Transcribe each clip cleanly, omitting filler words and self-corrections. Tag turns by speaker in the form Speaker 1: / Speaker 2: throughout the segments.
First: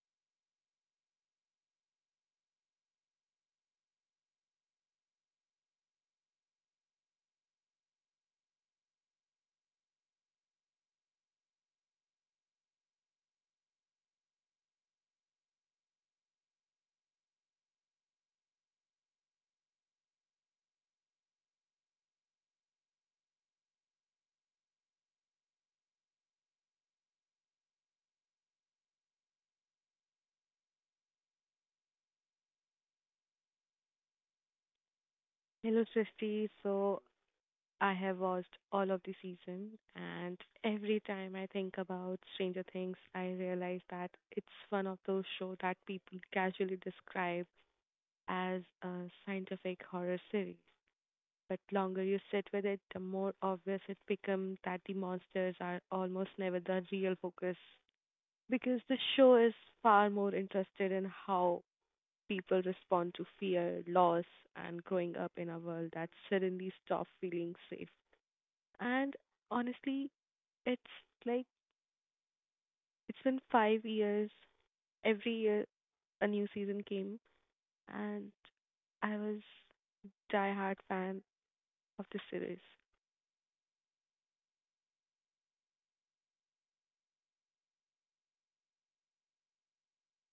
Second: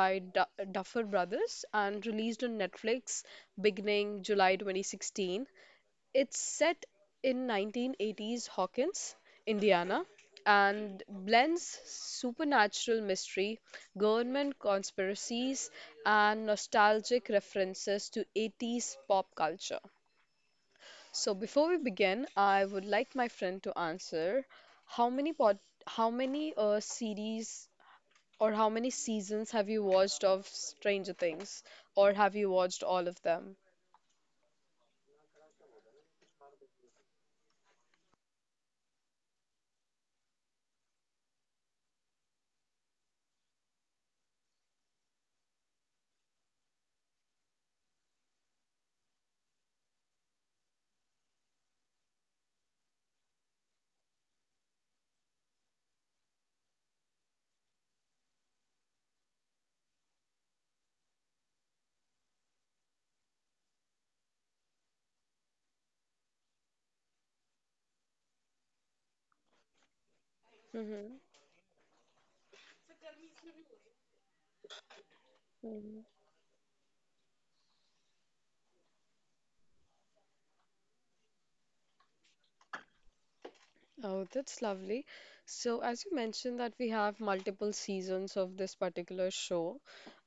Speaker 1: by Duffer Brothers and released on Netflix beginning July 2016. It's set in 1980s Hawkins, Indiana, and blends supernatural mystery, government conspiracies, and nostalgic references to 80s pop culture. So before we begin, I would like my friend to answer how many pod, how many series or how many seasons have you watched of Stranger Things, or have you watched all of them?
Speaker 2: Hello, Srishti. So I have watched all of the season, and every time I think about Stranger Things, I realize that it's one of those shows that people casually describe as a scientific horror series. But longer you sit with it, the more obvious it becomes that the monsters are almost never the real focus because the show is far more interested in how people respond to fear, loss, and growing up in a world that suddenly stops feeling safe. And honestly, it's
Speaker 1: Hmm.
Speaker 2: like it's been 5 years. Every year, a new season came, and I was die-hard fan of the series.
Speaker 1: Oh, that's lovely. So, as you mentioned that we have multiple seasons of this particular show,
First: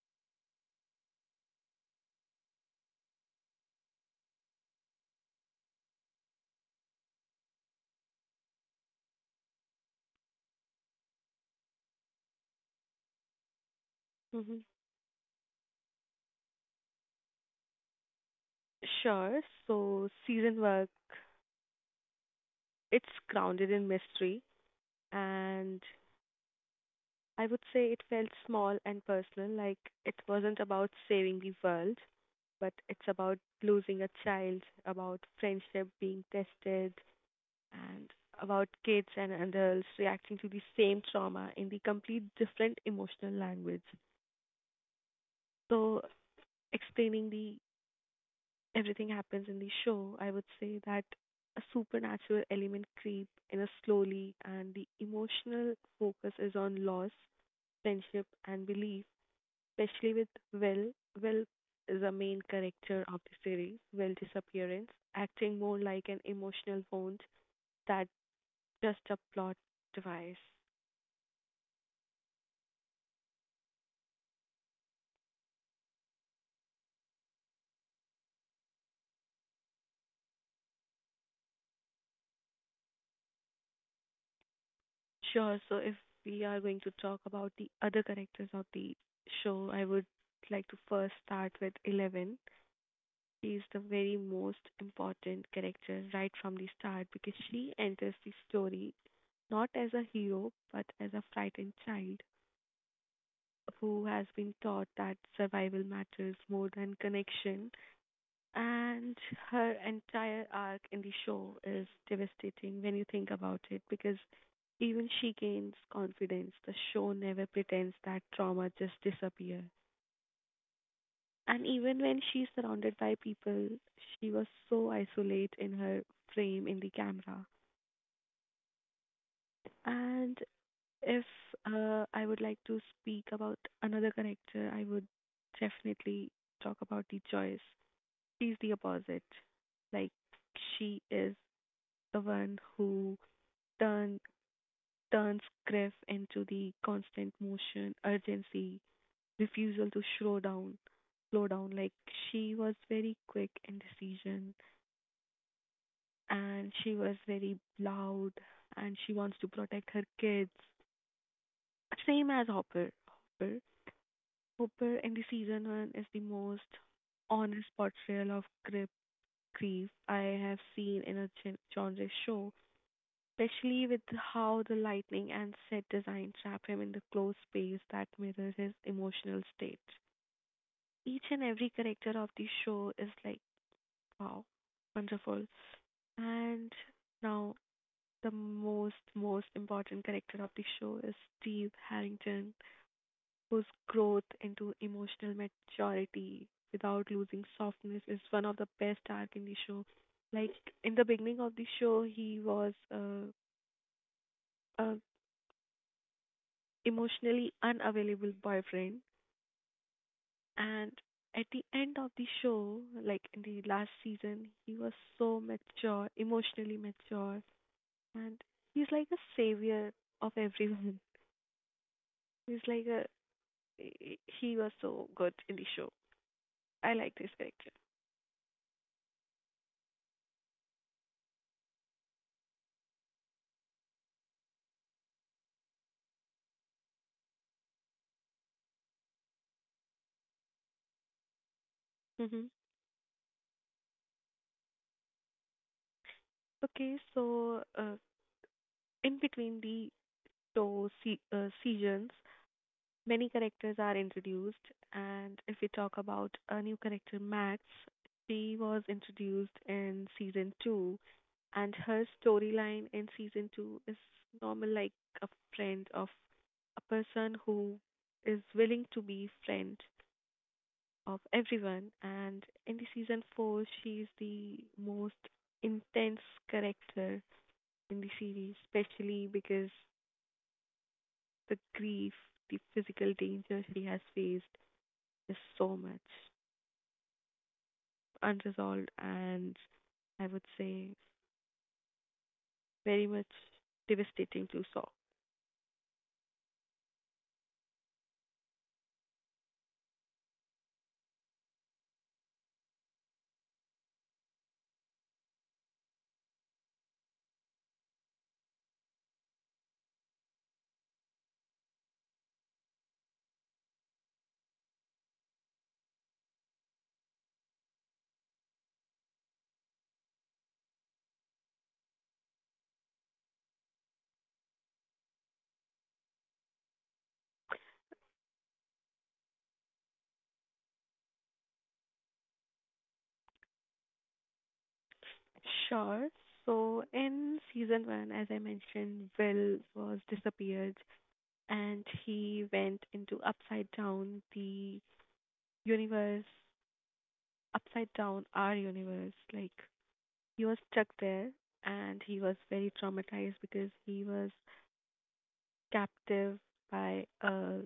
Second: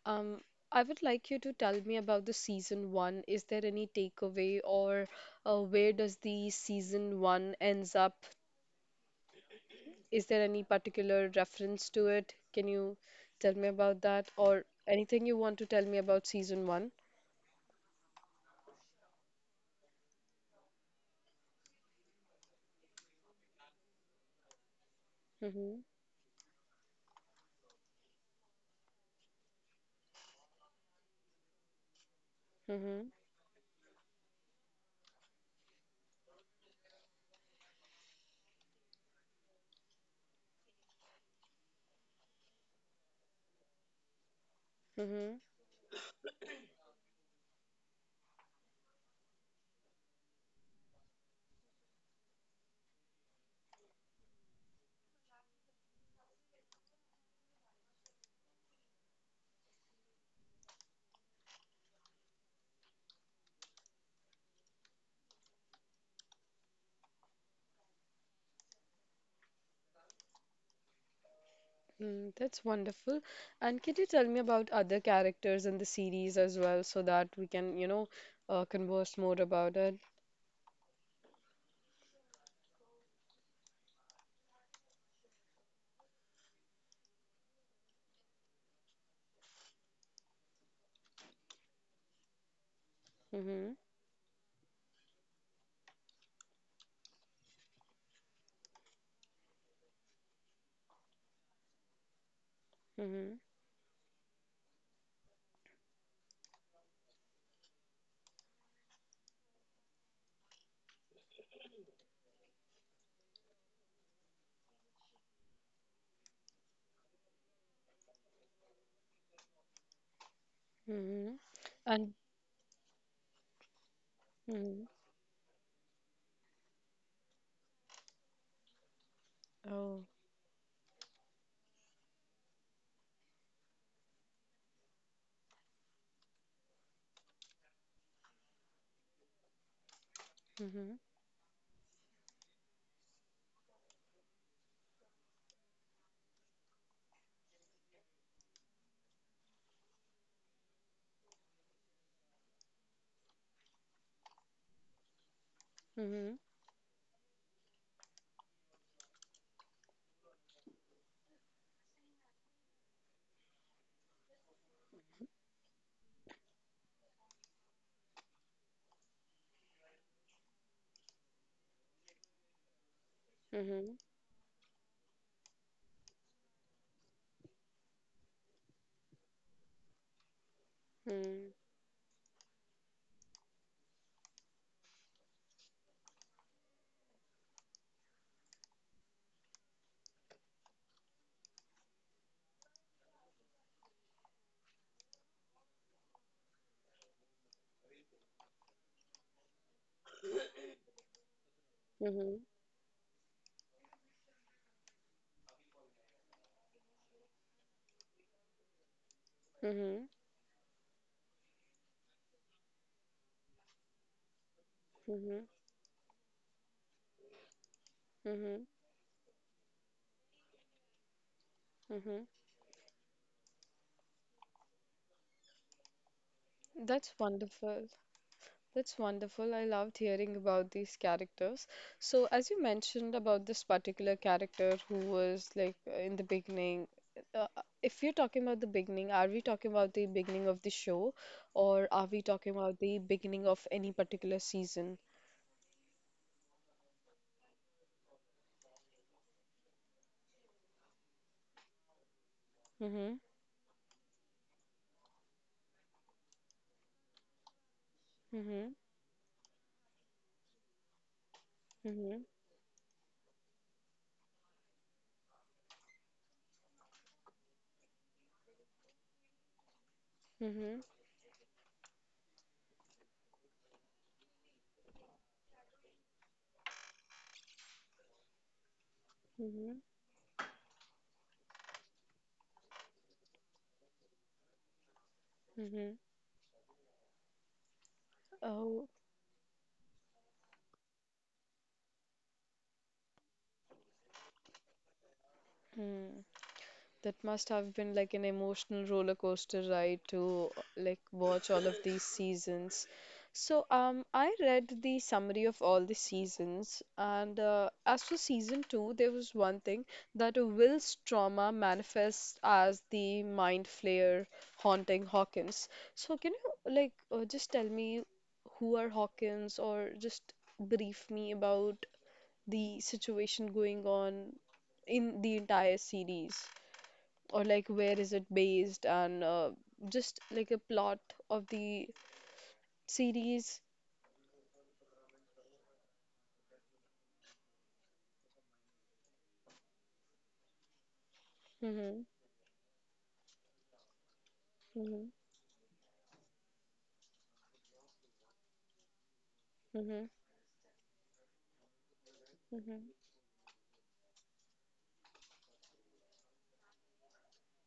Speaker 1: um, I would like you to tell me about the season one. Is there any takeaway, or where does the season one ends up? Is there any particular reference to it? Can you tell me about that
Speaker 2: hmm
Speaker 1: or anything you want to tell me about season one?
Speaker 2: Sure. So season work, it's grounded in mystery,
Speaker 1: Mm-hmm.
Speaker 2: and I would say it felt small and personal. Like it wasn't about saving the world, but
Speaker 1: Mm-hmm.
Speaker 2: it's about losing a child, about friendship being tested, and about kids and adults reacting to the same trauma in the complete different emotional language.
Speaker 1: Mm-hmm.
Speaker 2: So, explaining the everything happens in the show, I would say that a supernatural element creep in a slowly, and the emotional focus is on loss, friendship, and belief especially with Will. Will is a main character of the series. Will's disappearance, acting more like an emotional wound that just a plot device.
Speaker 1: Mm, that's wonderful. And can you tell me about other characters in the series as well so that we can, converse more about it?
Speaker 2: Sure, so if we are going to talk about the other characters of the show, I would like to first start with Eleven. She is
Speaker 1: Mm-hmm.
Speaker 2: the very most important character right from the start because she enters the story not as a hero but as a frightened child
Speaker 1: Mm-hmm.
Speaker 2: who has been taught that survival matters more than connection. And her entire arc in the show is devastating when you think about it because even she gains confidence. The show never pretends that trauma just disappears.
Speaker 1: Mm-hmm.
Speaker 2: And even
Speaker 1: And
Speaker 2: when she's surrounded by people, she was
Speaker 1: mm-hmm.
Speaker 2: so isolate in her frame in the camera.
Speaker 1: Oh.
Speaker 2: And if I would like to speak about another character, I would definitely talk about the choice. She's the opposite. Like
Speaker 1: Mm-hmm.
Speaker 2: she is the one who turn turns grief into the constant motion, urgency, refusal to slow down. Like she was very quick in decision,
Speaker 1: Mm-hmm.
Speaker 2: and she was very loud, and she wants to protect her kids. Same as Hopper. Hopper, Hopper in the season one is the most honest portrayal of grief I have seen in a genre show especially
Speaker 1: Mm-hmm.
Speaker 2: with how the lighting and set design trap him in the closed space that mirrors his emotional state. Each and every character of the show is like, wow, wonderful. And now, the most important character of the show is Steve Harrington, whose growth into emotional maturity without losing softness is one of the best arcs in the show. Like in the beginning of the show, he
Speaker 1: Mm-hmm.
Speaker 2: was a emotionally unavailable boyfriend,
Speaker 1: Mm-hmm.
Speaker 2: and at the end of the show, like in the last season, he was
Speaker 1: Mm-hmm.
Speaker 2: so mature, emotionally mature, and
Speaker 1: Mm-hmm.
Speaker 2: he's like a savior of everyone.
Speaker 1: Mm-hmm.
Speaker 2: He's like a, he was so good in the show. I
Speaker 1: That's
Speaker 2: like this character.
Speaker 1: wonderful. That's wonderful. I loved hearing about these characters. So, as you mentioned about this particular character who was like in the beginning, uh, if you're talking about the beginning, are we talking about the beginning of the show or are we talking
Speaker 2: hmm
Speaker 1: about the beginning of any particular season?
Speaker 2: okay so uh, in between the two seasons,
Speaker 1: Mm-hmm.
Speaker 2: many characters are introduced, and if we talk about a new character, Max, she
Speaker 1: Mm-hmm.
Speaker 2: was introduced in season two, and her
Speaker 1: Mm-hmm.
Speaker 2: storyline in season two is normal, like a friend of a person who is willing to be friend
Speaker 1: Mm-hmm.
Speaker 2: of everyone. And in the season four, she is the most intense character in the series, especially because
Speaker 1: Mm-hmm.
Speaker 2: the grief, the physical danger she has faced, is so
Speaker 1: Mm-hmm.
Speaker 2: much
Speaker 1: Oh,
Speaker 2: unresolved, and I would say very much devastating to solve.
Speaker 1: hmm. That must have been like an emotional roller coaster ride to like watch all of these seasons. So I read the summary of all the seasons, and as for season two, there was one thing that Will's trauma manifests as the mind flayer haunting Hawkins. So can you like just tell me who are Hawkins, or just brief me about the situation going on in the entire series? Or like, where is it based, and just like a plot of the series.
Speaker 2: Sure. So in season one, as I mentioned, Will was disappeared and
Speaker 1: Mm-hmm.
Speaker 2: he went into upside down the
Speaker 1: Mm-hmm.
Speaker 2: universe, upside down our universe. Like
Speaker 1: Mm-hmm.
Speaker 2: he was stuck there and he was very
Speaker 1: Mm-hmm.
Speaker 2: traumatized because he was captive by a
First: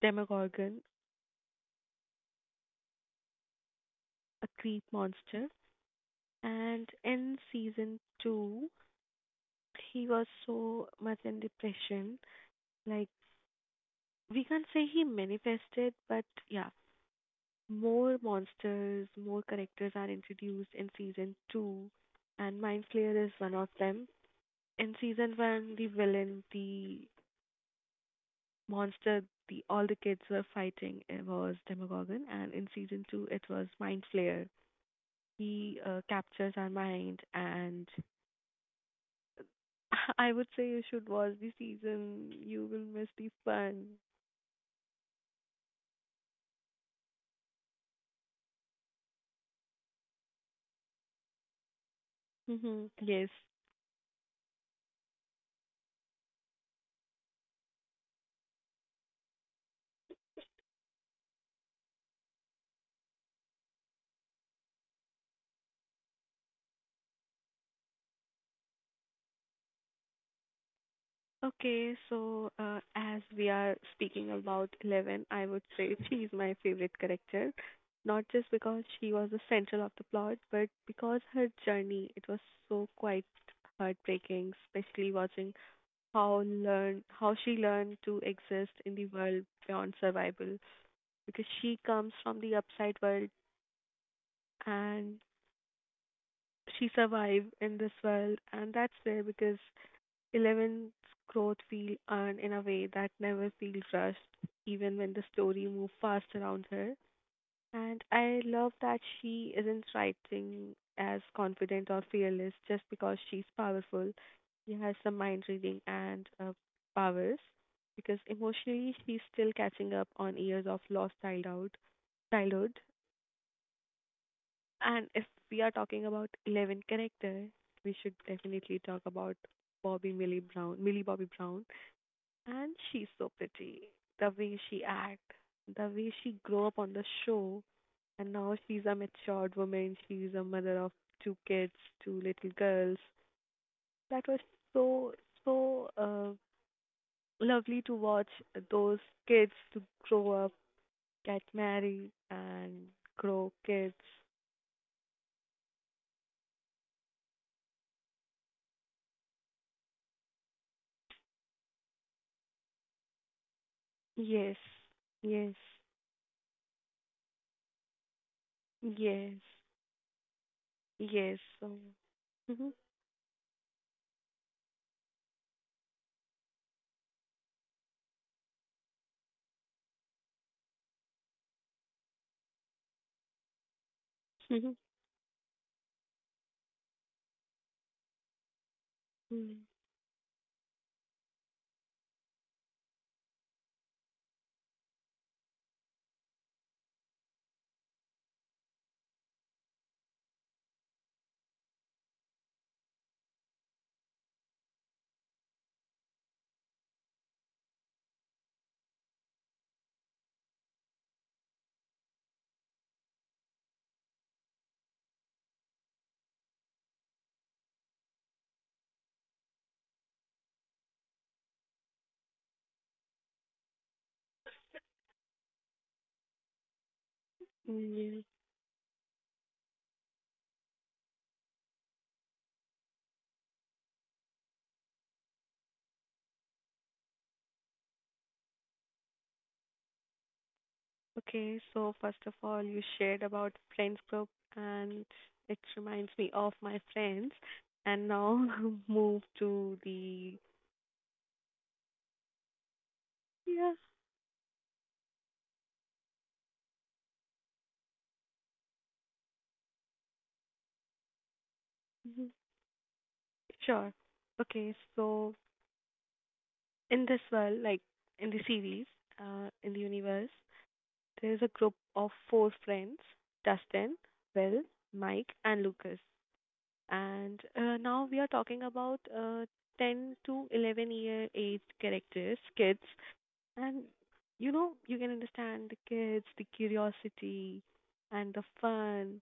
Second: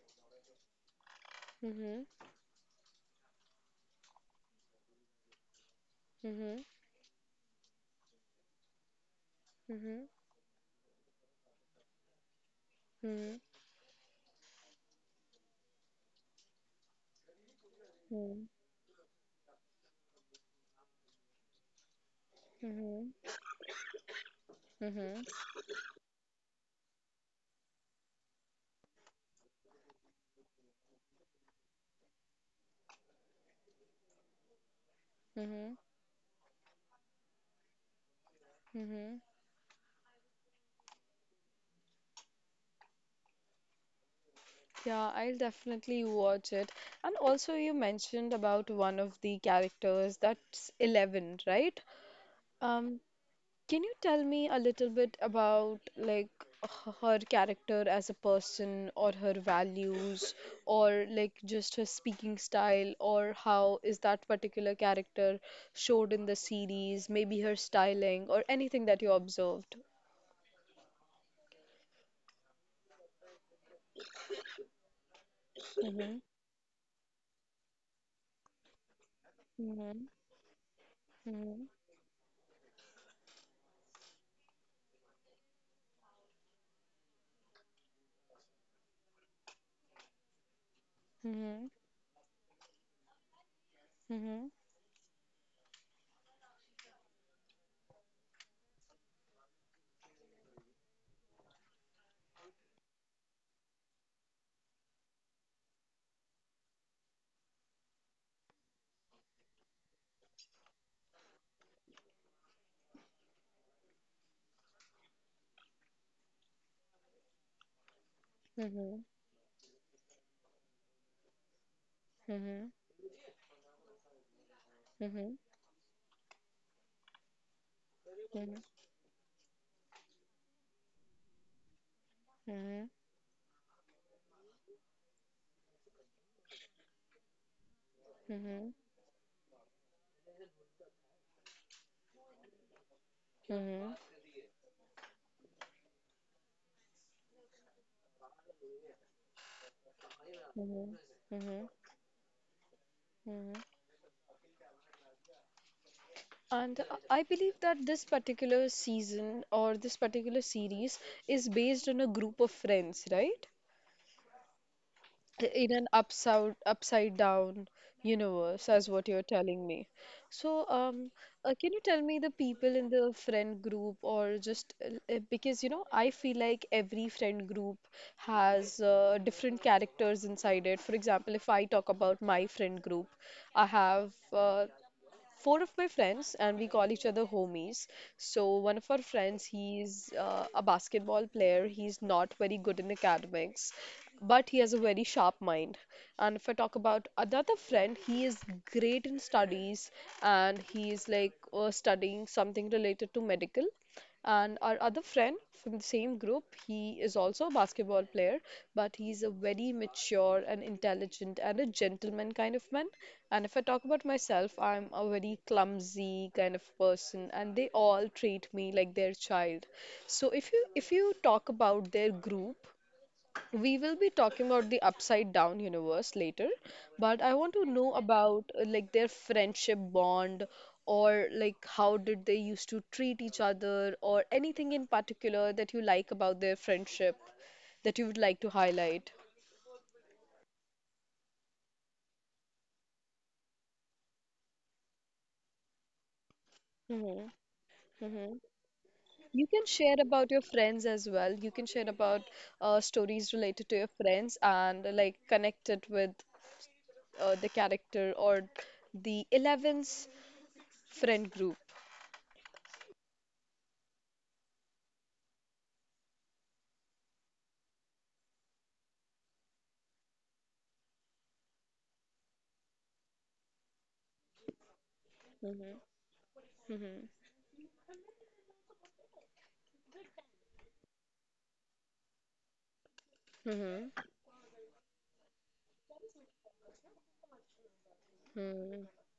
Speaker 2: demogorgon,
Speaker 1: Mm-hmm.
Speaker 2: a creep monster.
Speaker 1: Mm-hmm.
Speaker 2: And in season two,
Speaker 1: Mm-hmm.
Speaker 2: he was so much in depression. Like,
Speaker 1: Mm-hmm.
Speaker 2: we can't say he manifested, but yeah, more monsters, more characters are introduced in season two, and Mind
Speaker 1: Mm-hmm.
Speaker 2: Flayer is one of them. In
Speaker 1: Mm-hmm.
Speaker 2: season one, the villain, the monster, the all the kids were fighting it was Demogorgon, and in season two, it was Mind Flayer.
Speaker 1: Mm-hmm.
Speaker 2: He captures our mind and
Speaker 1: Mm-hmm.
Speaker 2: I would say you should watch the season. You will miss the fun.
Speaker 1: Yeah, I'll definitely watch it. And also, you mentioned about one of the characters that's 11, right?
Speaker 2: Hmm.
Speaker 1: Um,
Speaker 2: Yes.
Speaker 1: Can you tell me a little bit about like her character as a person, or her values, or like just her speaking style, or how is that particular character showed in the series, maybe her styling or anything that you observed?
Speaker 2: Okay, so as we are speaking about Eleven, I would say she
Speaker 1: Mm-hmm.
Speaker 2: is my favorite character. Not just because she was the central of
Speaker 1: Mm-hmm.
Speaker 2: the plot, but because her
Speaker 1: Mm-hmm.
Speaker 2: journey, it was so quite heartbreaking, especially watching how learn how she learned to exist in the world beyond survival. Because
Speaker 1: Mm-hmm.
Speaker 2: she comes from the upside world
Speaker 1: Mm-hmm.
Speaker 2: and she survived in this world, and that's rare because Eleven's growth feel earned in a way that never feels rushed, even when the story moves fast around her. And I love that she isn't writing as confident or fearless just because she's powerful. She has some mind reading and powers because emotionally
Speaker 1: Mm-hmm.
Speaker 2: she's still catching up on years of lost childhood.
Speaker 1: Mm-hmm.
Speaker 2: Childhood, and
Speaker 1: Mm-hmm.
Speaker 2: if
Speaker 1: Mm-hmm.
Speaker 2: we are talking about Eleven character, we should
Speaker 1: Mm-hmm.
Speaker 2: definitely talk about Millie Bobby Brown, and she's so pretty. The way she act, the way she grew up on the show, and now
Speaker 1: Mm-hmm.
Speaker 2: she's a matured woman. She's a mother of two kids, two little girls.
Speaker 1: Mm-hmm.
Speaker 2: That was so so uh, lovely to watch those kids to grow up, get
Speaker 1: Mm-hmm.
Speaker 2: married, and
Speaker 1: Mm-hmm.
Speaker 2: grow kids.
Speaker 1: And I believe that this particular season or this particular series is based on a group of friends, right?
Speaker 2: Yes, yes.
Speaker 1: In an upside down universe, as what
Speaker 2: Yes.
Speaker 1: you're telling me. So,
Speaker 2: Yes. So.
Speaker 1: can you tell me the
Speaker 2: Mhm.
Speaker 1: people in the friend group, or just because you know, I feel like every friend group has different characters inside it. For example, if I talk about my friend group, I have
Speaker 2: Mhm.
Speaker 1: four of my friends, and we call each other homies. So, one of our friends,
Speaker 2: Mm.
Speaker 1: he's a basketball player. He's not very good in academics, but he has a very sharp mind. And if I talk about another friend, he is great in studies and he is like studying something related to medical. And our other friend from the same group, he is also a basketball player, but he's a very mature and intelligent and a gentleman kind of man. And if I talk about myself, I'm a very clumsy kind of person, and they all treat me like their child. So if you talk about their group, we will be talking about the upside down universe later, but I want to
Speaker 2: Mm,
Speaker 1: know
Speaker 2: yeah.
Speaker 1: about like their friendship bond, or like how did they used to treat each other, or anything in particular that you like about their friendship that you would like to highlight.
Speaker 2: Okay. So first of all, you shared about friends group, and it reminds me of my
Speaker 1: Hmm.
Speaker 2: friends. And
Speaker 1: Hmm.
Speaker 2: now move
Speaker 1: You can
Speaker 2: to
Speaker 1: share about
Speaker 2: the
Speaker 1: your friends as well. You can share about stories related
Speaker 2: yeah.
Speaker 1: to your friends and like connect it with the character or the 11th friend group.
Speaker 2: Mhm. Sure. Okay. So in this world, like in the series, in the universe, there is a group of four friends: Dustin, Will, Mike, and
Speaker 1: Hmm.
Speaker 2: Lucas.
Speaker 1: Hmm.
Speaker 2: And now we are talking about 10 to 11 year aged characters, kids. And
Speaker 1: Mm-hmm.
Speaker 2: you know, you can understand the kids, the curiosity, and the
Speaker 1: Mm-hmm.
Speaker 2: fun,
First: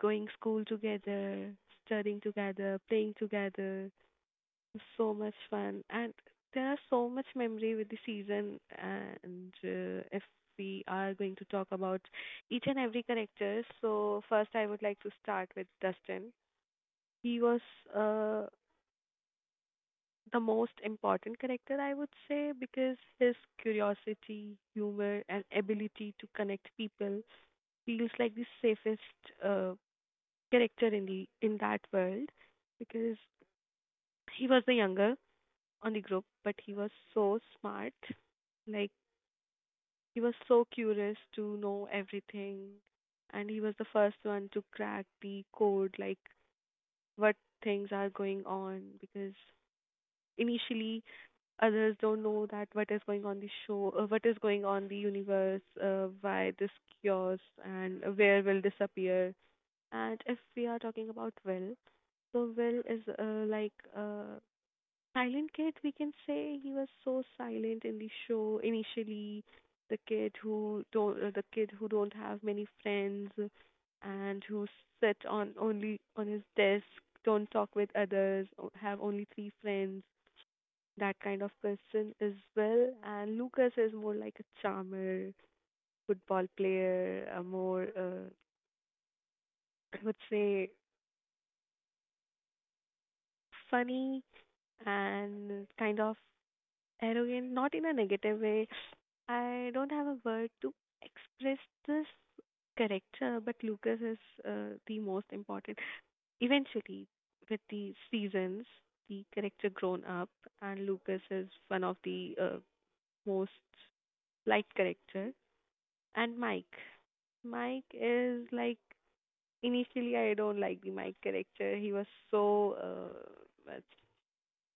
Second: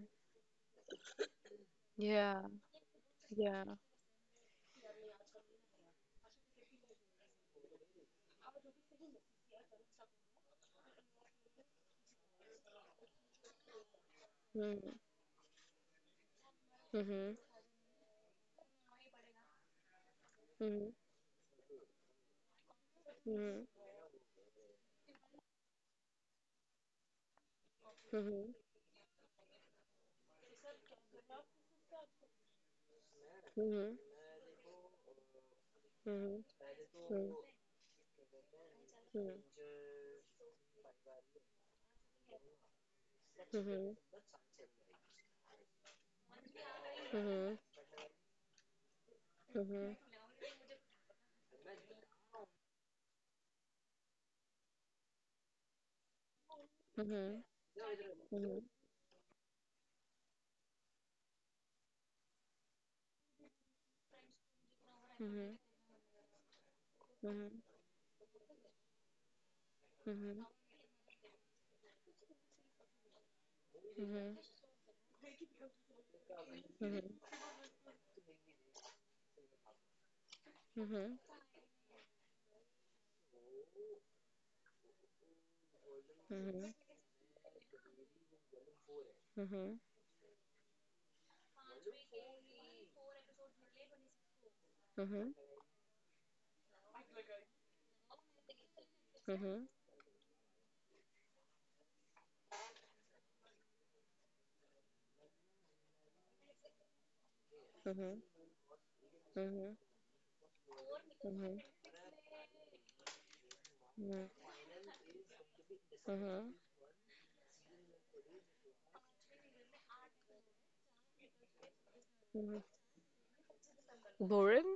Speaker 2: going school together, studying
Speaker 1: Yeah.
Speaker 2: together, playing
Speaker 1: Yeah.
Speaker 2: together. So much fun. And there are so much memory with the season. And if we are going to talk about each and every character, so first I would
Speaker 1: Mm-hmm.
Speaker 2: like to start with Dustin.
Speaker 1: Mm-hmm.
Speaker 2: He was uh, the most
Speaker 1: Mm-hmm.
Speaker 2: important character, I would say, because his curiosity, humor, and ability to connect people feels like the
Speaker 1: Mm-hmm.
Speaker 2: safest character in the in that world because
Speaker 1: Mm-hmm.
Speaker 2: he was the younger on the group, but
Speaker 1: Mm-hmm.
Speaker 2: he was
Speaker 1: Mm-hmm.
Speaker 2: so smart. Like he was so curious to know everything, and he was the first one to crack the code, like what things are going on because initially others don't know that what is going on the show, what is going on the universe, why this chaos, and where will disappear. And if we are talking about Will, so Will is like a silent kid. We can say he was so silent in the show initially. The kid who don't have many friends, and who sit on only on his desk, don't talk with others, have only three friends, that kind of person as well. And Lucas is more like a charmer, football player, a more, I would say, funny and kind of arrogant, not in a negative way. I don't have a word to express this character, but Lucas is the most important. Eventually, with the seasons, the character grown up, and Lucas
Speaker 1: Mm-hmm. Mm-hmm.
Speaker 2: is
Speaker 1: Mm-hmm.
Speaker 2: one of the most liked character. And Mike. Mike is like initially I don't like the Mike character. He was so
Speaker 1: Boring?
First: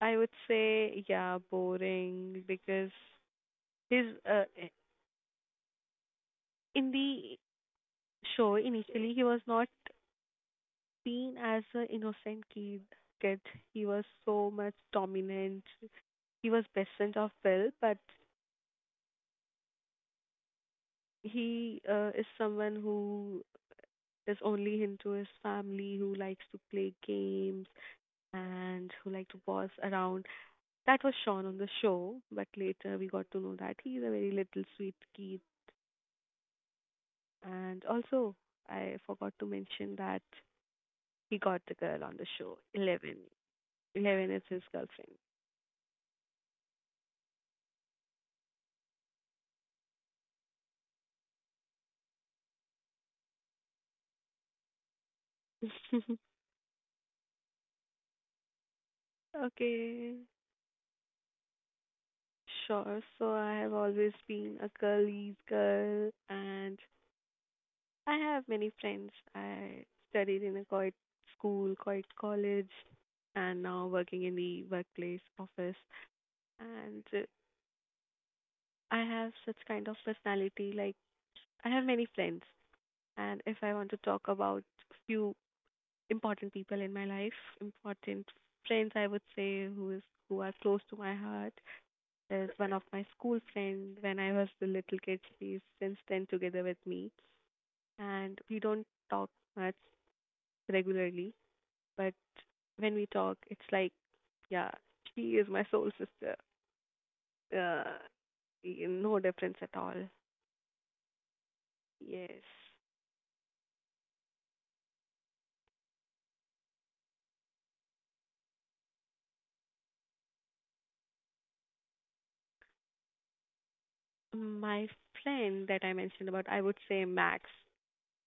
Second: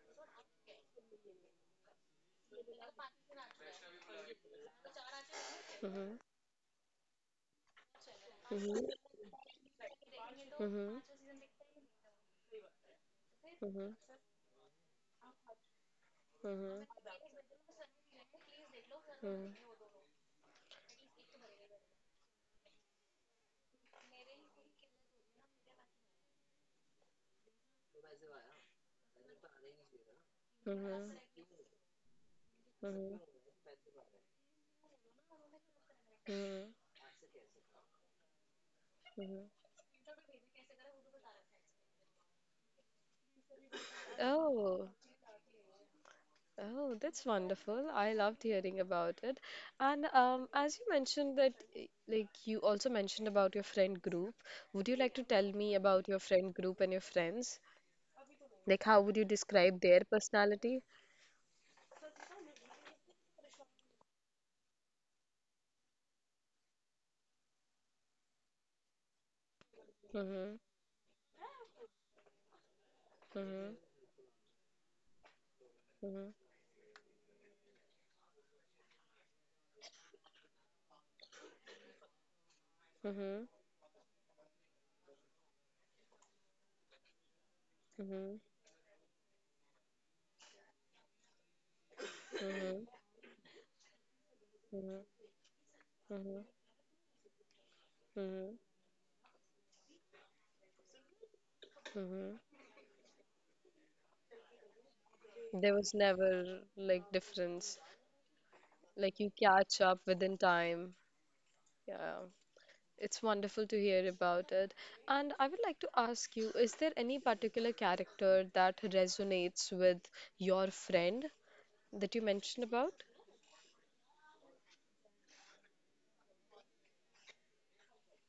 Speaker 2: I would say yeah boring because his in the show initially he was not
Speaker 1: Mm-hmm.
Speaker 2: seen as an innocent kid. Kid he
Speaker 1: Mm-hmm.
Speaker 2: was so much dominant. He was peasant of will, but he is someone who is only into his family, who likes to play games, and who like to boss around. That was
Speaker 1: Mm-hmm.
Speaker 2: Sean on the show, but later we got
Speaker 1: Mm-hmm.
Speaker 2: to know that he's a very little sweet kid.
Speaker 1: Mm-hmm.
Speaker 2: And also, I forgot to mention that he got the girl on the show, Eleven. Eleven is his
Speaker 1: Oh.
Speaker 2: girlfriend.
Speaker 1: Oh, that's wonderful. I loved hearing about it. And as you mentioned that, like, you also mentioned about your friend group. Would you like to tell me about your friend group and your friends? Like, how would you describe their
Speaker 2: Okay,
Speaker 1: personality?
Speaker 2: sure. So I have always been a girlies girl, and I have many friends. I studied
Speaker 1: Mm-hmm.
Speaker 2: in a co-ed school, co-ed college, and
Speaker 1: Mm-hmm.
Speaker 2: now working in the workplace office.
Speaker 1: Mm-hmm.
Speaker 2: And I have such kind of personality. Like I have many friends,
Speaker 1: Mm-hmm.
Speaker 2: and if I want to talk about few important people in my life, important
Speaker 1: Mm-hmm.
Speaker 2: friends, I would say who is who are close to my heart. There's one of my school friend when I was the little kid. She's since then together with me, and we don't talk much regularly. But when we talk, it's like, yeah, she is my
Speaker 1: There
Speaker 2: soul
Speaker 1: was
Speaker 2: sister.
Speaker 1: never, like, difference.
Speaker 2: Uh,
Speaker 1: Like,
Speaker 2: no
Speaker 1: you
Speaker 2: difference at
Speaker 1: catch up
Speaker 2: all.
Speaker 1: within time. Yeah.
Speaker 2: Yes.
Speaker 1: It's wonderful to hear about it. And I would like to ask you, is there any particular character that resonates with your friend that you mentioned about?
Speaker 2: My friend that I mentioned about, I would say Max.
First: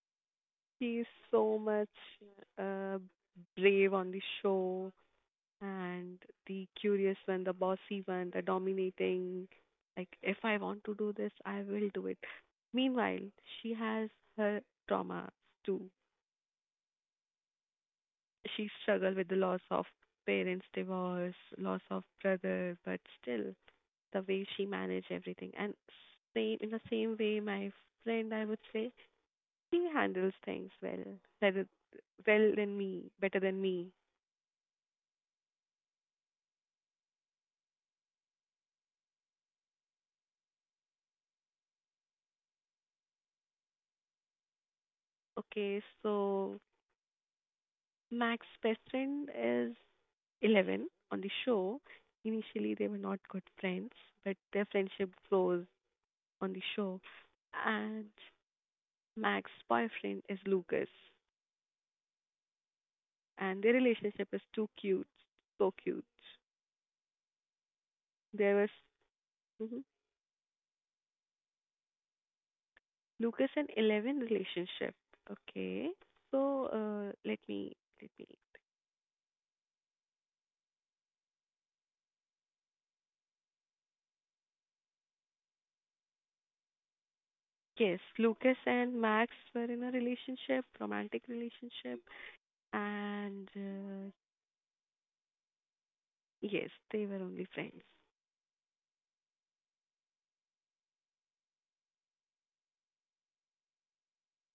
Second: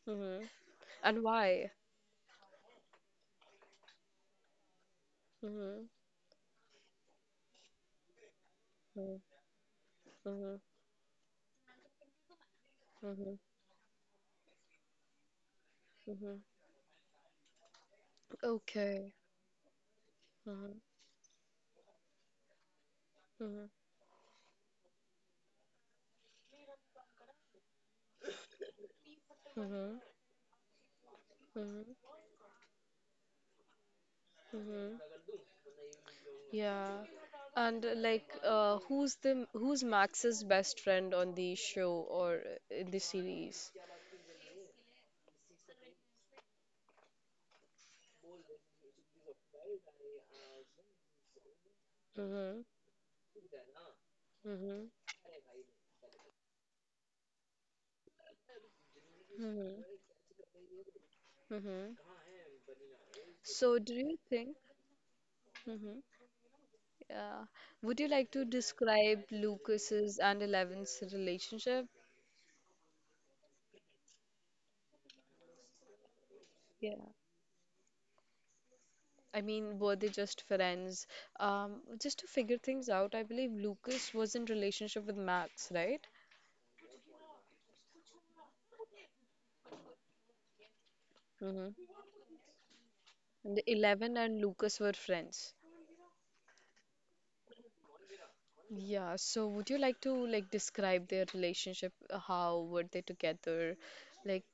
Speaker 1: Mm-hmm.
Speaker 2: She's
Speaker 1: And
Speaker 2: so
Speaker 1: why?
Speaker 2: much uh, brave on the show
Speaker 1: Mm-hmm.
Speaker 2: and the curious one, the bossy one, the dominating. Like, if I
Speaker 1: Mm-hmm.
Speaker 2: want to do this, I will do it. Meanwhile,
Speaker 1: Mm-hmm.
Speaker 2: she has her traumas too.
Speaker 1: Mm-hmm.
Speaker 2: She
Speaker 1: Okay.
Speaker 2: struggled with the loss of parents'
Speaker 1: Mm-hmm.
Speaker 2: divorce, loss of brother, but still,
Speaker 1: Mm-hmm.
Speaker 2: the way she managed everything. And same in the same way, my friend, I would say he
Speaker 1: Mm-hmm.
Speaker 2: handles things well, rather
Speaker 1: Mm-hmm.
Speaker 2: well than me, better than me.
Speaker 1: Mm-hmm. Yeah. And like, who's Max's best friend on the show, or in the series?
Speaker 2: Okay, so Mac's best friend is Eleven on the show.
Speaker 1: Mm-hmm.
Speaker 2: Initially, they were not good friends, but their
Speaker 1: Mm-hmm.
Speaker 2: friendship grows on the show. And Mac's
Speaker 1: Mm-hmm.
Speaker 2: boyfriend is Lucas,
Speaker 1: Mm-hmm.
Speaker 2: and their
Speaker 1: So, do you
Speaker 2: relationship is
Speaker 1: think?
Speaker 2: too cute, so cute.
Speaker 1: Yeah. Would you like to
Speaker 2: There was
Speaker 1: describe
Speaker 2: mhm,
Speaker 1: Lucas's and Eleven's relationship?
Speaker 2: Lucas and Eleven relationship. Okay, so
Speaker 1: Yeah.
Speaker 2: let me.
Speaker 1: I mean, were they just friends? Just to figure things out, I believe Lucas was in relationship with Max, right?
Speaker 2: Yes, Lucas and Max were in a relationship, romantic
Speaker 1: Mm-hmm.
Speaker 2: relationship, and
Speaker 1: And Eleven and Lucas were friends.
Speaker 2: yes, they were only friends.
Speaker 1: Yeah, so would you like to like describe their relationship? How were they together? Like,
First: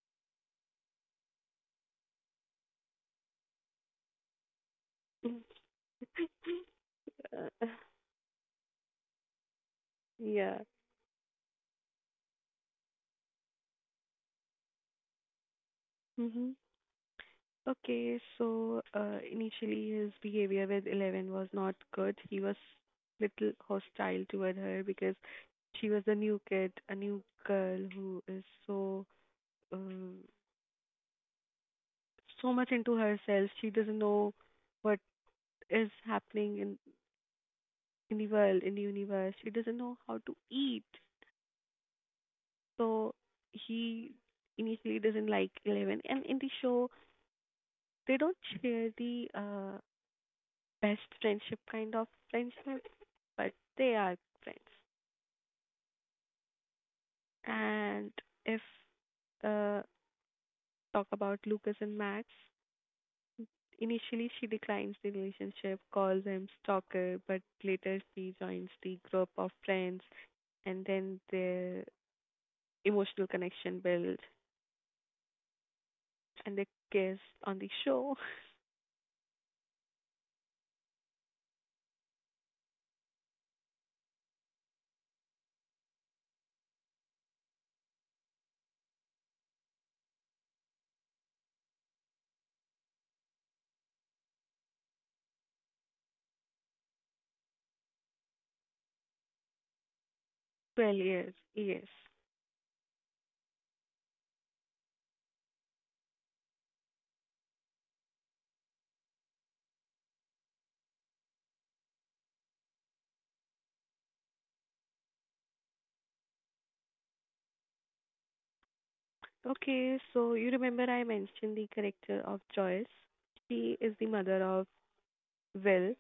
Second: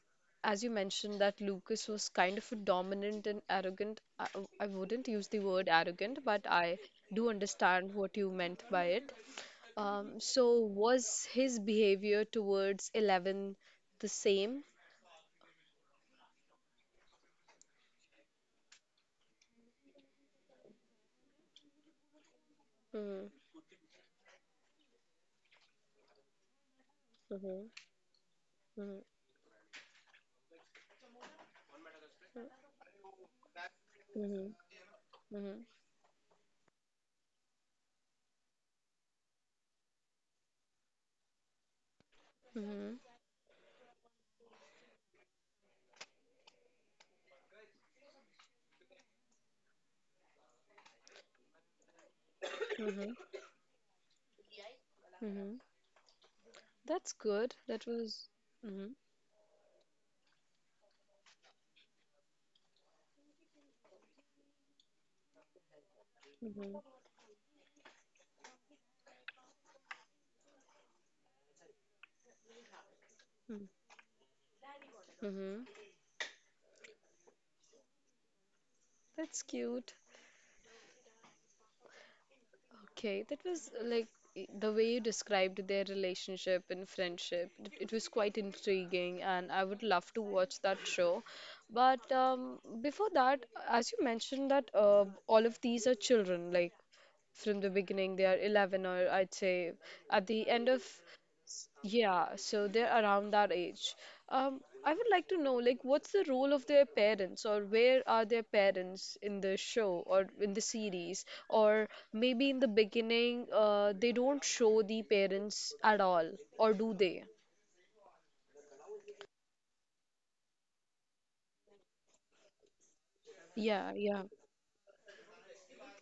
Speaker 1: as you mentioned that Lucas was kind of a dominant and arrogant. I wouldn't use the
Speaker 2: Mm.
Speaker 1: word arrogant, but I do
Speaker 2: Uh,
Speaker 1: understand what you meant by it. Um,
Speaker 2: yeah.
Speaker 1: so was his behavior towards Eleven the same?
Speaker 2: Hmm. Okay, so initially his behavior with Eleven was not good. He was
Speaker 1: Mm,
Speaker 2: little hostile toward her because she was a new kid, a new
Speaker 1: mhm,
Speaker 2: girl who is
Speaker 1: mhm,
Speaker 2: so um, so much into herself. She doesn't know
Speaker 1: mhm,
Speaker 2: what
Speaker 1: mhm,
Speaker 2: is happening in the world, in the universe. He doesn't know how to eat.
Speaker 1: mhm,
Speaker 2: So he initially doesn't like Eleven. And in the show, they don't share the best friendship, kind of friendship,
Speaker 1: mhm,
Speaker 2: but they are friends.
Speaker 1: mhm. That's good. That
Speaker 2: And
Speaker 1: was.
Speaker 2: if
Speaker 1: Mm-hmm.
Speaker 2: uh, talk about Lucas and Max, initially she declines the relationship, calls him
Speaker 1: Mm-hmm.
Speaker 2: stalker, but later she joins the group of friends, and then their emotional connection builds
Speaker 1: Mm-hmm.
Speaker 2: and their guest on the show.
Speaker 1: That's cute. Okay, that was like the way you described their relationship and friendship. It was quite intriguing, and I would love to watch that show. But before that, as you mentioned that all of these are children, like from the beginning they are 11, or I'd say at the end of,
Speaker 2: 12 years. Yes.
Speaker 1: yeah, so they're around that age. Um, I would like to know, like, what's the role of their parents, or where are their parents in the show or in the series? Or maybe in the beginning, they don't show the parents at all, or do they?
Speaker 2: Okay, so you remember I mentioned the character of Joyce. She
Speaker 1: Yeah,
Speaker 2: is the
Speaker 1: yeah.
Speaker 2: mother of Will,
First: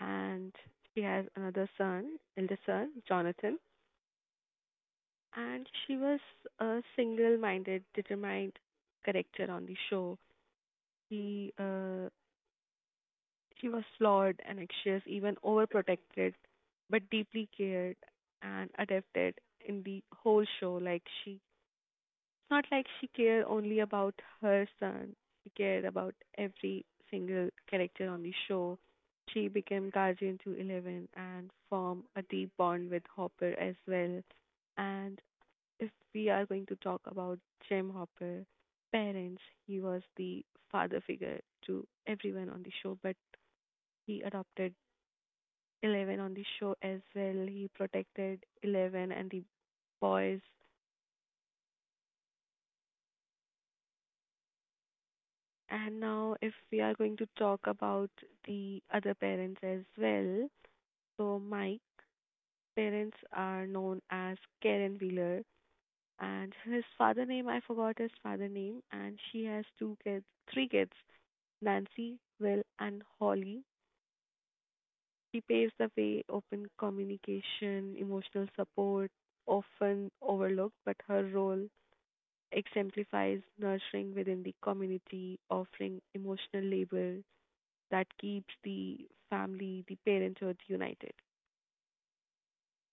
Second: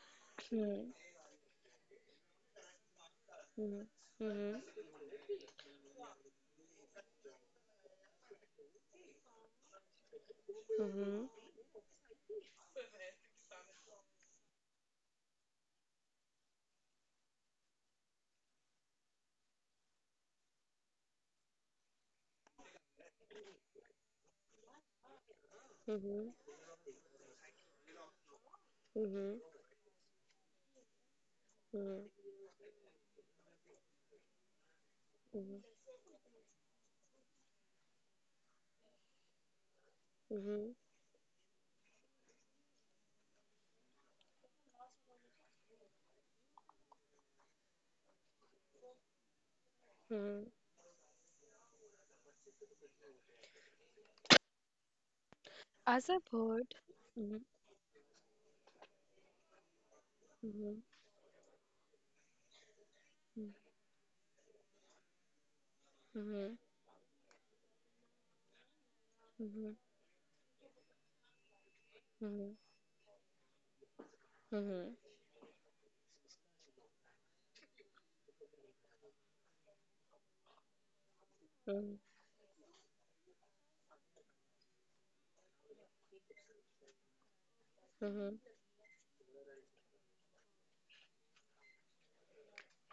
Speaker 2: and
Speaker 1: Hmm.
Speaker 2: she has another son, elder son, Jonathan.
Speaker 1: Mhm.
Speaker 2: And she was a single-minded, determined character on the show.
Speaker 1: Mhm.
Speaker 2: She uh, she was flawed and anxious, even overprotected, but deeply cared and adapted in the whole show. Like she. It's not like she cared only about her son. She cared about
Speaker 1: Mhm.
Speaker 2: every single character on the show.
Speaker 1: Mhm.
Speaker 2: She became guardian to Eleven and
Speaker 1: Mhm.
Speaker 2: formed a deep bond with Hopper as well. And if we are going to talk about Jim Hopper, parents, he was the
Speaker 1: Mhm.
Speaker 2: father figure to everyone on the show, but he adopted Eleven on the show as well. He protected Eleven and the boys. And now, if we are going to
Speaker 1: Mhm.
Speaker 2: talk about the other parents as well,
Speaker 1: Mhm. Mhm. Mhm.
Speaker 2: so Mike's parents are known as Karen Wheeler, and
Speaker 1: Mhm.
Speaker 2: his father name, I forgot his father name, and she has
Speaker 1: Mhm.
Speaker 2: three kids, Nancy,
Speaker 1: Mhm.
Speaker 2: Will, and Holly.
Speaker 1: Mhm.
Speaker 2: She paves the way, open communication, emotional support, often overlooked, but her role
Speaker 1: Mhm.
Speaker 2: exemplifies nurturing within the community, offering emotional labor that
Speaker 1: Mhm.
Speaker 2: keeps the family, the parenthood united.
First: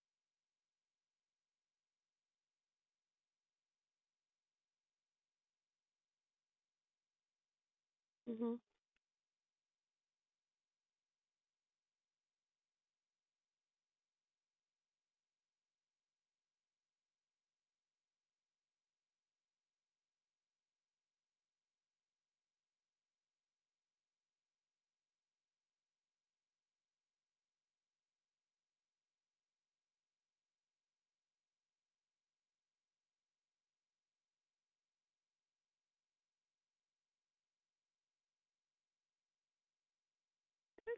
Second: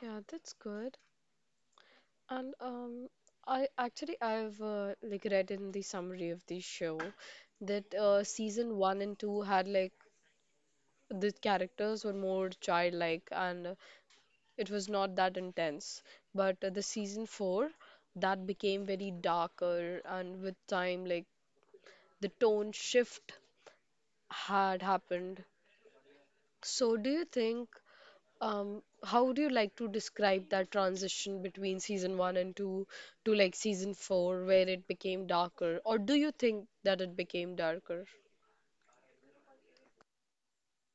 Speaker 1: Yeah, that's good. And I actually, I've like read in the summary of the show that
Speaker 2: Mhm.
Speaker 1: season one and two had like the characters were more childlike and it was not that intense. But the season four, that became very darker, and with time like the tone shift had happened. So do you think? How do you like to describe that transition between season one and two to like season four, where it became darker, or do you think that it became darker?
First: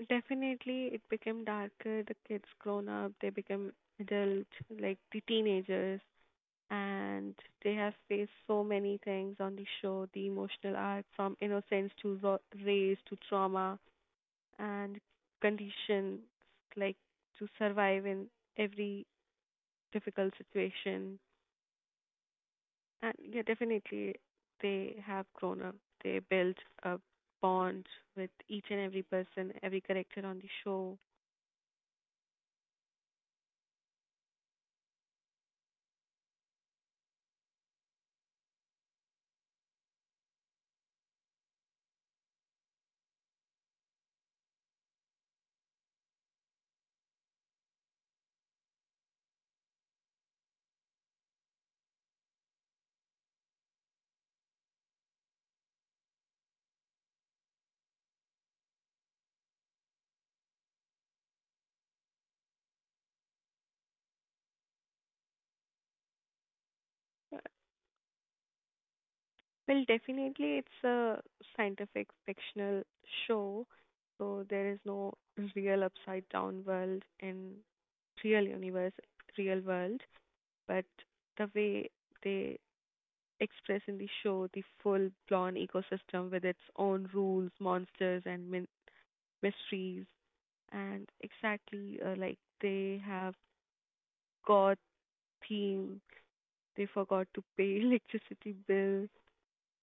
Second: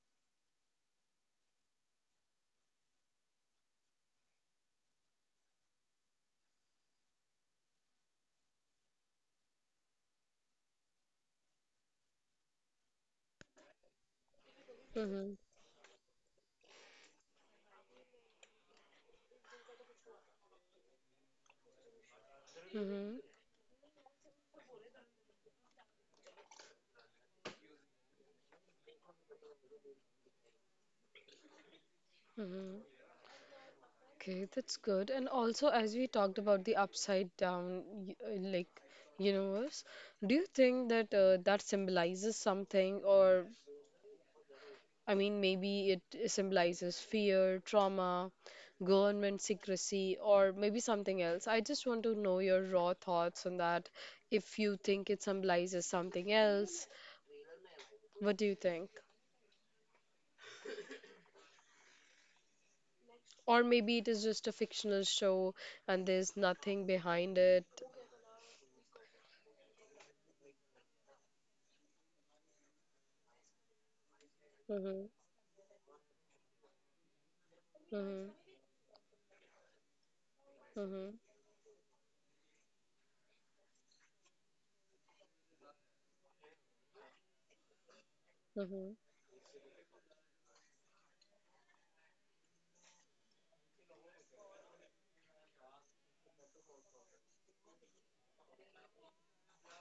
Speaker 2: Definitely, it became darker. The kids grown up, they become adult, like the teenagers, and they have faced so many things on the show. The emotional arc from innocence to race to trauma and
Speaker 1: Mm-hmm.
Speaker 2: conditions, like to survive in every difficult situation.
Speaker 1: Mm-hmm.
Speaker 2: And yeah, definitely they have grown up. They built a bond with each and every person, every character on the show.
Speaker 1: Mm-hmm. Okay, that's good. And also, as we talked about the upside down, like universe, do you think that that symbolizes something, or I mean, maybe it symbolizes fear, trauma, government secrecy, or maybe something else. I just want to know your raw thoughts on that. If you think it symbolizes something else, what do you think? Or maybe it is just a fictional show and there's nothing
Speaker 2: Uh,
Speaker 1: behind it.
Speaker 2: Well, definitely it's a scientific fictional show, so there is
Speaker 1: Mhm,
Speaker 2: no real upside down world in
Speaker 1: mhm,
Speaker 2: real universe, real world. But
Speaker 1: mhm,
Speaker 2: the way they express in the show, the full blown ecosystem with its own rules, monsters, and
Speaker 1: mhm,
Speaker 2: mysteries, and exactly like they have got theme, they forgot to pay electricity bill,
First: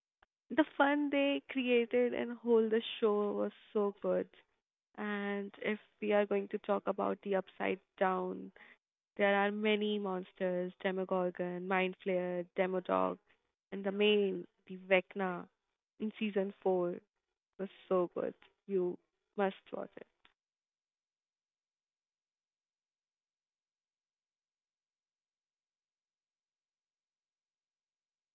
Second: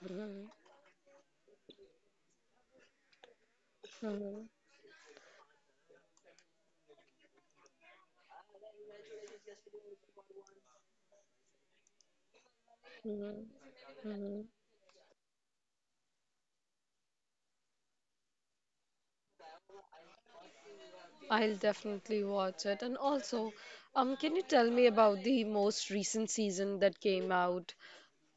Speaker 1: mhm,
Speaker 2: the fun they created, and whole the show was so good.
Speaker 1: mhm,
Speaker 2: And if we are going to talk about the upside down, there are many monsters, demogorgon, mind flayer, demodog,
Speaker 1: mhm,
Speaker 2: and the main,
Speaker 1: mhm.
Speaker 2: the vecna in season 4 was so good, you must watch it.
Speaker 1: I'll definitely watch it. And also, can you tell me about the most recent season that came out?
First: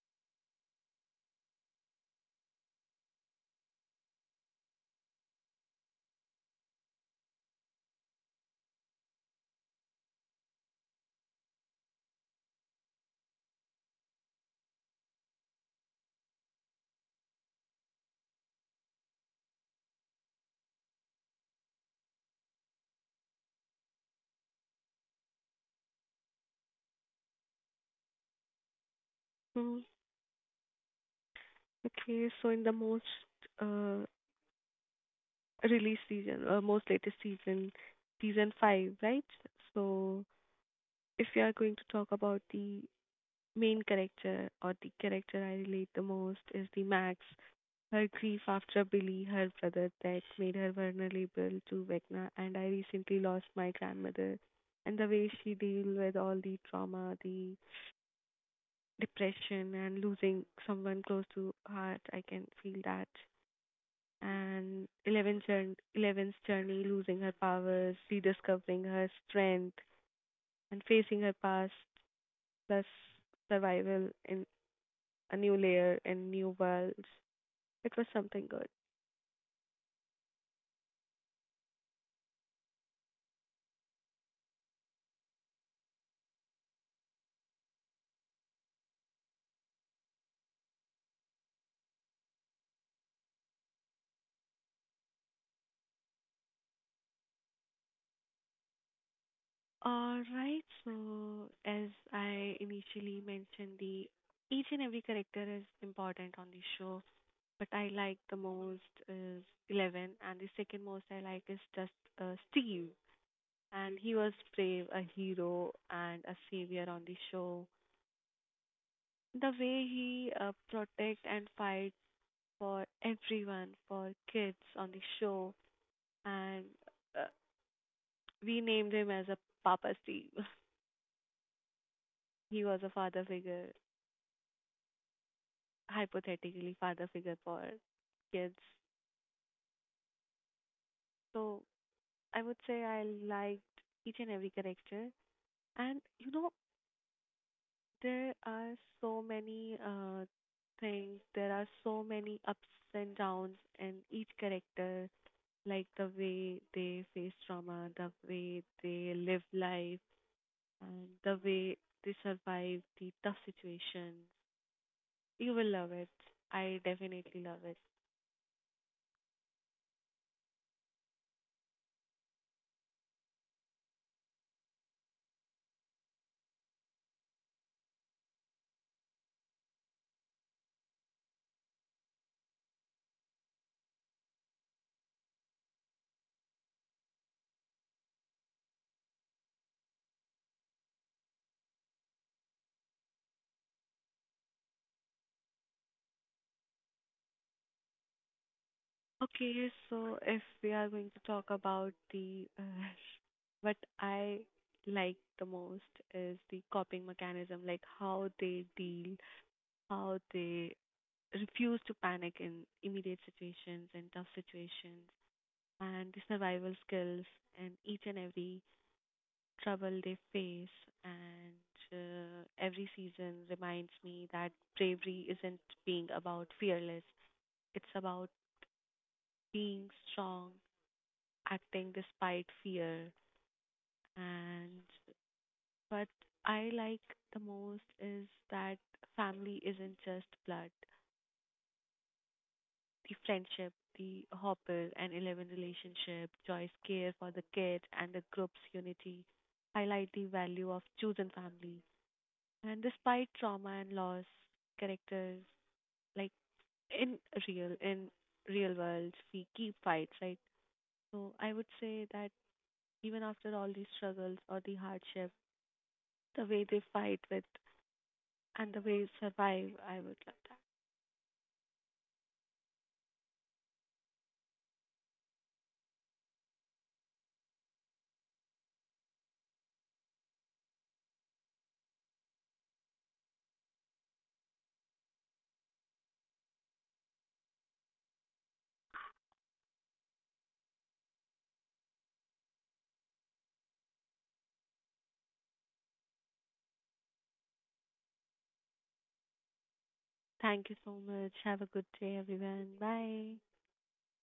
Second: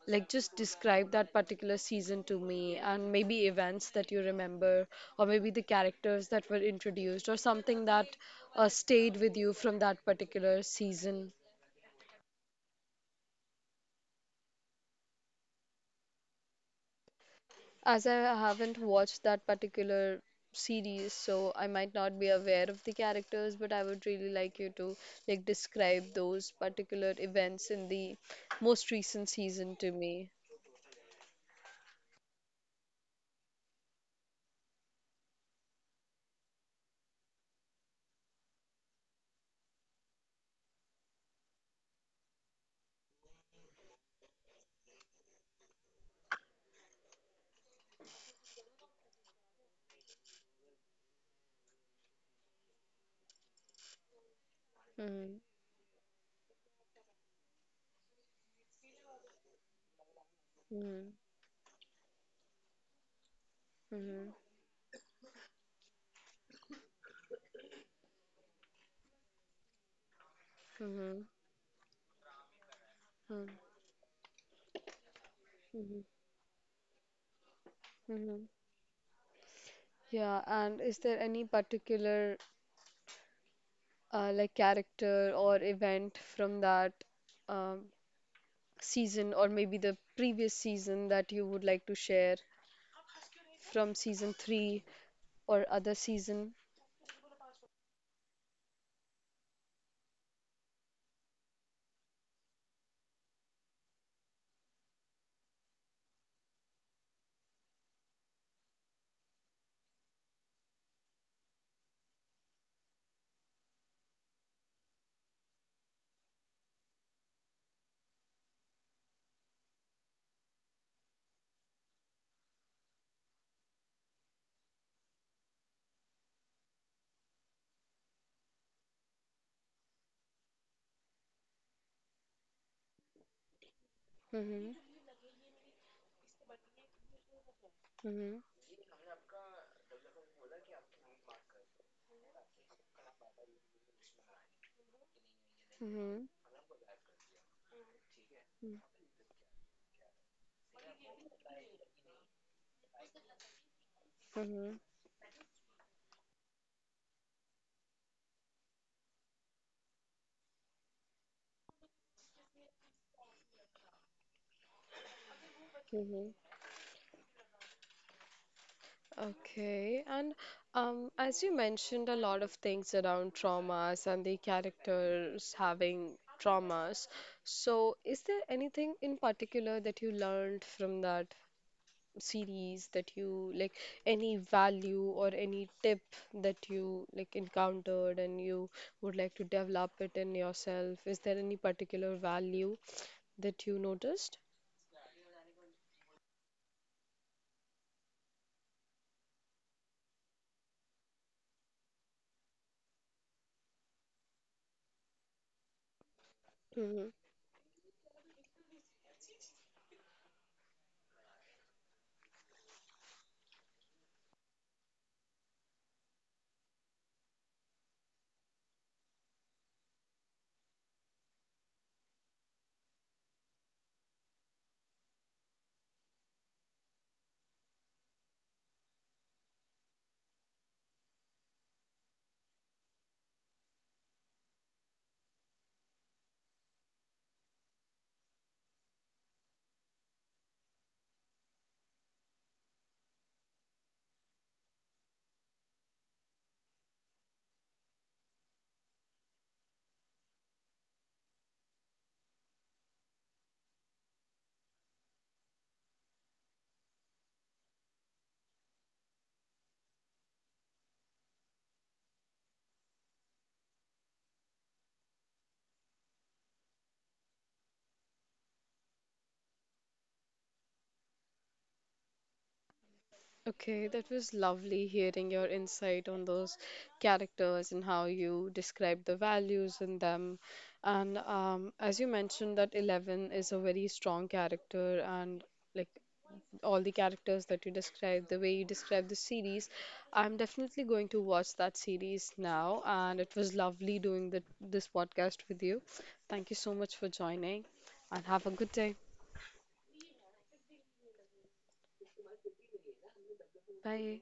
Speaker 1: Like, just describe that particular season to me, and maybe events that you remember, or maybe the characters that were introduced, or something that stayed with you from that particular season. As I haven't watched that particular series, so I might not be aware of the characters, but I would really like you to like describe those particular events in the most recent season
Speaker 2: Hmm.
Speaker 1: to me.
Speaker 2: Okay, so in the most uh, release season, most latest season, season five, right? So if you are going to talk about the main character or the character I relate the most is the Max. Her grief after Billy, her brother, that made her vulnerable to Vecna, and I recently lost my grandmother. And the way
Speaker 1: Mm-hmm.
Speaker 2: she deal with all the trauma, the depression, and losing someone
Speaker 1: Mm-hmm.
Speaker 2: close to heart, I can feel that.
Speaker 1: Mm-hmm.
Speaker 2: And Eleven's journey, losing her powers, rediscovering her strength, and facing
Speaker 1: Mm-hmm.
Speaker 2: her past, plus survival in a new layer
Speaker 1: Mm-hmm.
Speaker 2: and new worlds. It was
Speaker 1: Mm-hmm.
Speaker 2: something good.
Speaker 1: Yeah, and is there any particular like character or event from that um, season, or maybe the previous season, that you would like to share from season three or other season?
Speaker 2: All right, so as I initially mentioned, the each and every character is important on the show, but I like the most is Eleven, and the second most I like is just Steve. And he was brave, a hero, and a savior on the show. The way he protect and fight for everyone, for kids on the show, and uh, we named him as a Papa Steve. He was a father figure,
Speaker 1: Mm-hmm.
Speaker 2: hypothetically father figure for
Speaker 1: Mm-hmm.
Speaker 2: kids. So I would say I liked each and every character. And
Speaker 1: Mm-hmm.
Speaker 2: you know, there are so many things. There are so many ups and downs, and each character, like the way they face trauma, the way they live life, and the way they survive the tough situations. You will love it. I definitely love it.
Speaker 1: Okay, and as you mentioned, a lot of things around traumas and the characters having traumas. So, is there anything in particular that you learned from that series that you like, any value or any tip that you like encountered, and you would like to develop it in yourself? Is there any particular value that you noticed?
Speaker 2: Okay, so if we are going to talk about the what I like the most is the coping mechanism, like how they deal, how they refuse to panic in immediate situations and tough situations, and the survival skills and each and every trouble they face, and every season reminds me that bravery isn't being about fearless, it's about being strong, acting despite fear. And what I like the most is that family isn't just blood, the friendship, the Hopper and Eleven relationship, Joy's care for the kid, and the group's unity highlight the value of chosen family. And despite trauma and loss, characters like in in real world we keep fights, right? So I would say that even after all these struggles or the hardship, the way they fight with and the way they survive, I would love that.
Speaker 1: Okay, that was lovely hearing your insight on those characters and how you describe the values in them. And as you mentioned, that Eleven is a very strong character, and like all the characters that you described, the way you described the series, I'm definitely going to watch that series now. And it was lovely doing this podcast with you. Thank you so much for joining, and have a good day.
Speaker 2: Thank you so much. Have a good day, everyone. Bye.
Speaker 1: Bye.